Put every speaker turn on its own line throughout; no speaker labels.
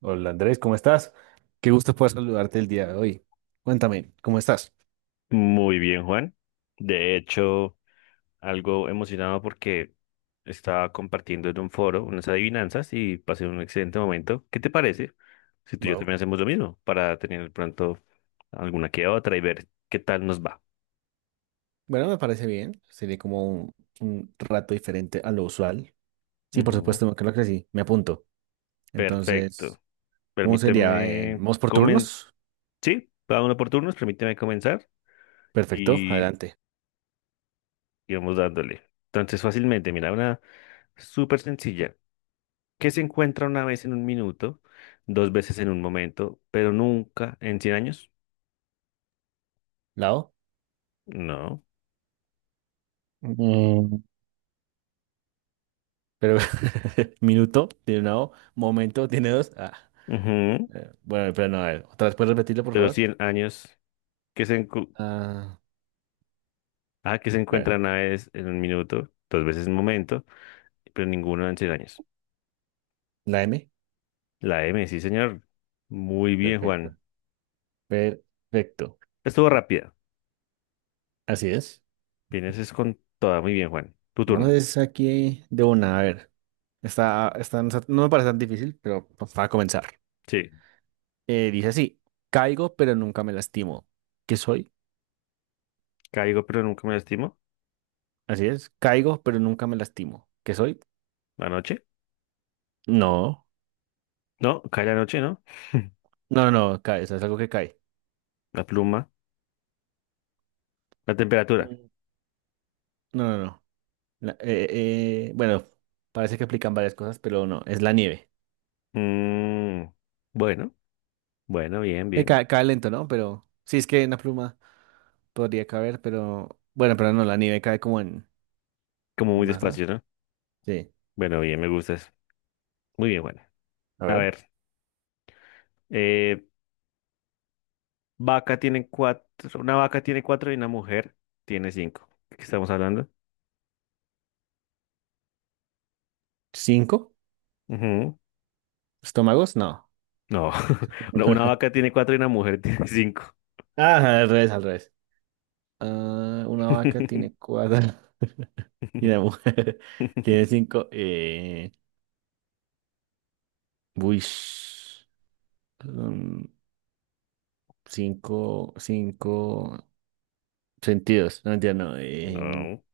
Hola Andrés, ¿cómo estás? Qué gusto poder saludarte el día de hoy. Cuéntame, ¿cómo estás?
Muy bien, Juan. De hecho, algo emocionado porque estaba compartiendo en un foro unas adivinanzas y pasé un excelente momento. ¿Qué te parece si tú y yo también
Wow.
hacemos lo mismo para tener pronto alguna que otra y ver qué tal nos va?
Bueno, me parece bien. Sería como un rato diferente a lo usual. Sí, por
Ujú.
supuesto, creo que sí, me apunto. Entonces,
Perfecto.
¿cómo sería?
Permíteme
¿Vamos por
comen...
turnos?
Sí, cada uno por turnos, permíteme comenzar
Perfecto,
y
adelante.
y vamos dándole. Entonces, fácilmente, mira, una súper sencilla que se encuentra una vez en un minuto, dos veces en un momento, pero nunca en 100 años.
Lado.
No.
Mm, Pero minuto, tiene una O. Momento, tiene dos.
Ujú.
Bueno, pero no, a ver, otra vez, ¿puedes repetirlo, por
Pero
favor?
100 años que se, encu-
Ah,
ah, que se
a ver,
encuentra una vez en un minuto, dos veces en un momento, pero ninguno en 100 años.
la M.
La M, sí, señor. Muy bien, Juan.
Perfecto. Perfecto.
Estuvo rápida.
Así es.
Vienes es con toda. Muy bien, Juan. Tu
No
turno.
es aquí de una, a ver. Está, no me parece tan difícil, pero pues, para comenzar.
Sí.
Dice así, caigo pero nunca me lastimo. ¿Qué soy?
Caigo, pero nunca me lastimo.
Así es, caigo pero nunca me lastimo. ¿Qué soy?
La noche.
No,
No, cae la noche, ¿no?
no, no, cae, o sea, es algo que cae.
La pluma. La temperatura.
Mm. No, no, no. La- eh, bueno, parece que aplican varias cosas, pero no, es la nieve.
Mm, bueno, bueno, bien, bien.
Cae lento, ¿no? Pero sí, es que una pluma podría caber, pero bueno, pero no, la nieve cae como
Como
en
muy
masa.
despacio, ¿no?
Sí.
Bueno, bien, me gusta eso. Muy bien, bueno.
A
A
ver.
ver, eh, una vaca tiene cuatro y una mujer tiene cinco. ¿De qué estamos hablando?
¿Cinco?
Ujú.
¿Estómagos? No.
No. No, una vaca tiene cuatro y una mujer tiene cinco.
Ah, al revés, al revés. Ah, una vaca tiene cuatro y una mujer tiene cinco. Uish, mm, cinco sentidos. No entiendo. No,
No,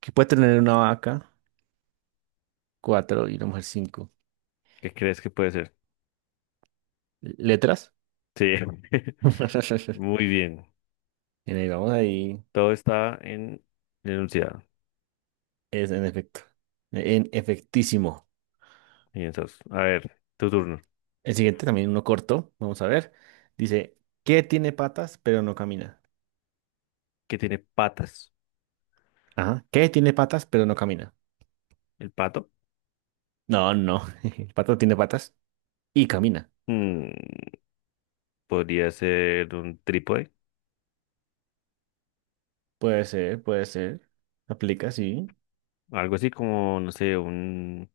¿qué puede tener una vaca? Cuatro y una mujer cinco.
¿qué crees que puede ser?
¿Letras?
Sí, muy bien.
Y ahí vamos ahí.
Todo está en el enunciado.
Es en efecto. En efectísimo.
Piensas. A ver, tu turno.
El siguiente también uno corto. Vamos a ver. Dice, ¿qué tiene patas pero no camina?
¿Qué tiene patas?
Ajá. ¿Qué? Tiene patas, pero no camina.
¿El pato?
No, no. El pato tiene patas y camina.
Mm, podría ser un trípode.
Puede ser, puede ser. Aplica, sí.
Algo así como, no sé, un,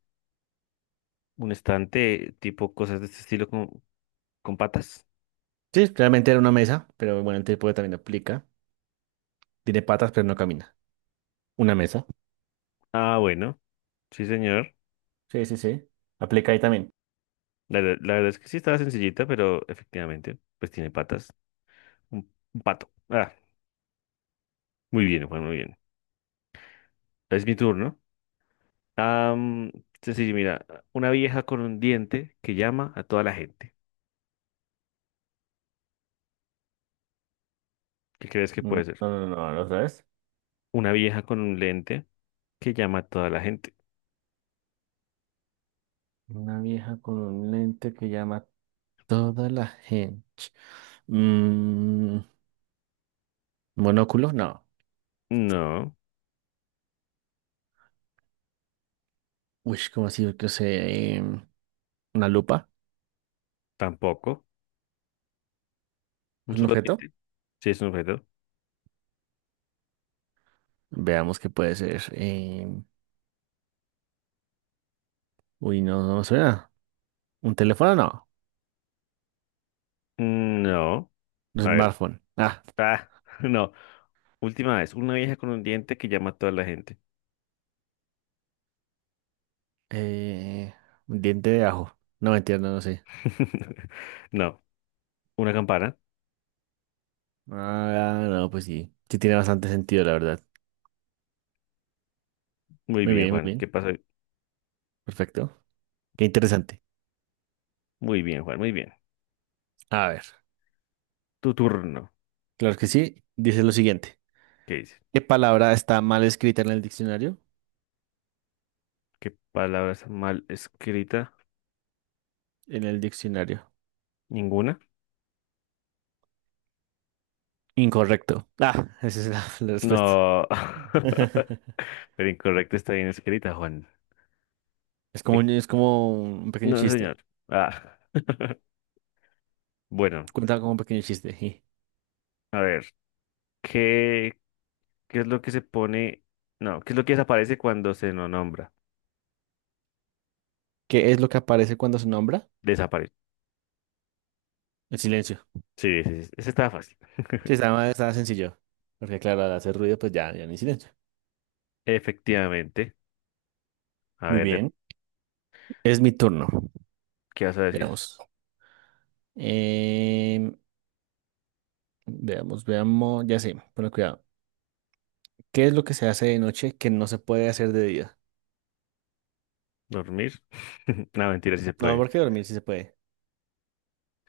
un estante tipo cosas de este estilo con patas.
Sí, realmente era una mesa, pero bueno, el tipo también aplica. Tiene patas, pero no camina. Una mesa.
Ah, bueno, sí, señor.
Sí, sí, sí. Aplica ahí también.
La, la verdad es que sí estaba sencillita, pero efectivamente, pues tiene patas. Un pato. Ah, muy bien, Juan, muy bien. Es mi turno. Am, sencillo, mira, una vieja con un diente que llama a toda la gente. ¿Qué crees que
Mm,
puede ser?
no, no, no, ¿lo sabes?
Una vieja con un lente que llama a toda la gente.
Una vieja con un lente que llama a toda la gente. Mm, ¿monóculo? No.
No,
Uy, ¿cómo así? Yo sé. ¿Una lupa?
tampoco. Un
¿Es un
solo
objeto?
diente. Sí, es un objeto.
Veamos qué puede ser. Uy, no, no me suena. ¿Un teléfono? No.
No.
Un
A ver.
smartphone. Ah,
Ah, no. Última vez, una vieja con un diente que llama a toda la gente.
eh, un diente de ajo. No me entiendo, no sé.
No, una campana.
Ah, no, pues sí. Sí tiene bastante sentido, la verdad.
Muy
Muy
bien,
bien, muy
Juan. ¿Qué
bien.
pasa?
Perfecto. Qué interesante.
Muy bien, Juan, muy bien.
A ver,
Tu turno.
claro que sí. Dice lo siguiente.
¿Qué dice?
¿Qué palabra está mal escrita en el diccionario?
¿Qué palabras mal escrita?
En el diccionario.
¿Ninguna?
Incorrecto. Ah, esa es la respuesta.
No. Pero incorrecta está bien escrita, Juan.
Es como,
Eh,
es como un pequeño
No, señor.
chiste.
Ah, bueno,
Cuenta como un pequeño chiste. Sí.
a ver. ¿Qué, qué es lo que se pone? No, ¿qué es lo que desaparece cuando se no nombra?
¿Qué es lo que aparece cuando se nombra?
Desaparece.
El silencio.
Sí, sí, sí. Ese estaba fácil.
Sí, estaba sencillo. Porque claro, al hacer ruido, pues ya no hay silencio.
Efectivamente. A
Muy
ver,
bien. Es mi turno.
¿qué vas a decir?
Veamos. Em, veamos, veamos. Ya sé, pero cuidado. ¿Qué es lo que se hace de noche que no se puede hacer de día?
¿Dormir? No, mentira, sí se
No,
puede.
porque dormir sí se puede.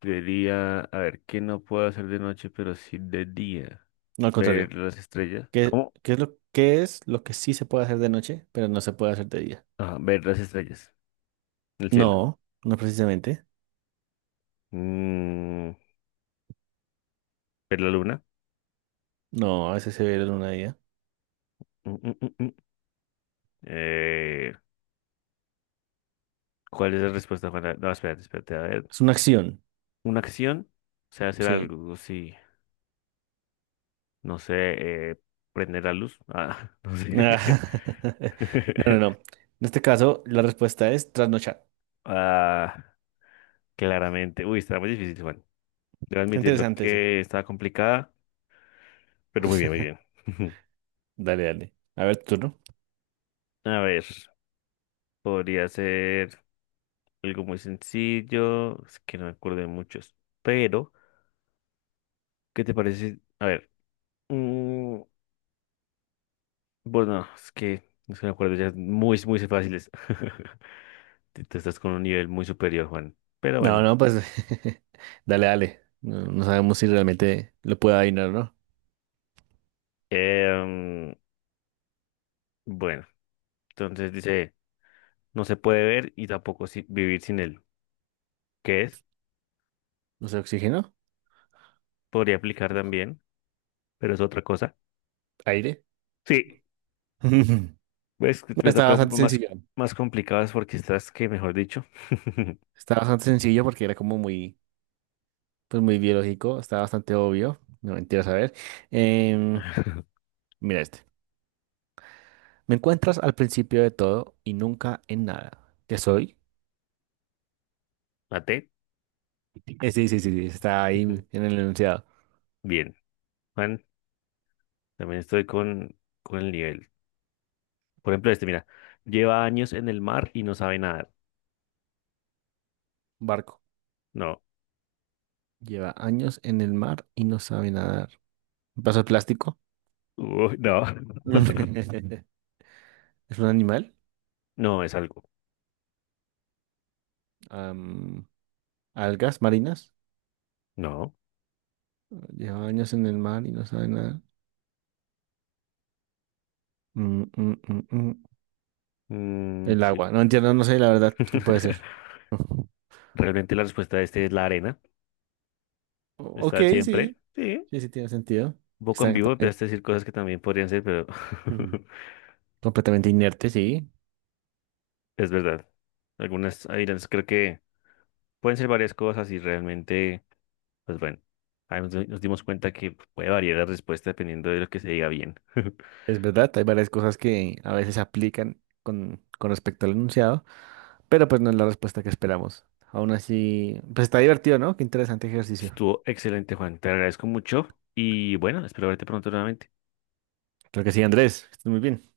Debería, a ver, ¿qué no puedo hacer de noche, pero sí de día?
No, al
Ver
contrario.
las estrellas.
¿Qué,
¿Cómo?
qué es lo, qué es lo que sí se puede hacer de noche, pero no se puede hacer de día?
Ah, ver las estrellas el cielo.
No, no precisamente.
Mm, ver la luna.
No, a veces se ve la luna de día.
Mm, mm, mm, mm. Eh, ¿Cuál es la respuesta, Juana? No, espérate, espérate. A ver,
Es una acción.
¿una acción? O sea, hacer
Sí.
algo, sí. No sé, prender la luz. Ah, no sé.
No, no, no. En este caso, la respuesta es trasnochar.
Ah, claramente. Uy, está muy difícil, Juan. Debo
Está
admitirlo
interesante ese.
que estaba complicada, pero muy bien, muy bien.
Dale, dale. A ver, tú, ¿no?
A ver, podría ser algo muy sencillo, es que no me acuerdo de muchos, pero ¿qué te parece? A ver, mm, bueno, es que no se me acuerdo, ya es muy, muy fáciles. Tú estás con un nivel muy superior, Juan. Pero
No,
bueno,
no, pues dale, dale. No, no sabemos si realmente lo puede adivinar o no.
em, bueno, entonces dice, no se puede ver y tampoco vivir sin él. ¿Qué es?
No sé, oxígeno,
Podría aplicar también, pero es otra cosa.
aire.
Sí. Pues que
No,
me
está
toca un
bastante
poco más,
sencillo.
más complicadas porque estás que, mejor dicho,
Está bastante sencillo porque era como muy, pues muy biológico. Está bastante obvio. No mentiras, a ver. Em, mira este. Me encuentras al principio de todo y nunca en nada. ¿Qué soy?
maté.
Sí, sí, sí, sí. Está ahí
Ujú.
en el enunciado.
Bien, Juan, también estoy con el nivel. Por ejemplo, este, mira, lleva años en el mar y no sabe nadar.
Barco.
No.
Lleva años en el mar y no sabe nadar. Un vaso de plástico.
Uy, no,
Es un animal.
no es algo.
am, algas marinas.
No.
Lleva años en el mar y no sabe nada. Mm, mm, mm, mm.
Mm,
El
sí.
agua. No entiendo, no sé la verdad qué puede ser.
Realmente la respuesta de este es la arena.
Ok,
Está
sí.
siempre. Sí,
Sí, sí tiene sentido.
un poco en
Están
vivo
totalmente,
empezaste a decir cosas que también podrían ser, pero
mm, completamente inerte, sí.
es verdad. Algunas, ahí creo que pueden ser varias cosas y realmente. Pues bueno, ahí nos dimos cuenta que puede variar la respuesta dependiendo de lo que se diga bien.
Es verdad, hay varias cosas que a veces aplican con respecto al enunciado, pero pues no es la respuesta que esperamos. Aún así, pues está divertido, ¿no? Qué interesante ejercicio.
Estuvo excelente, Juan. Te agradezco mucho y bueno, espero verte pronto nuevamente.
Creo que sí, Andrés. Estás muy bien.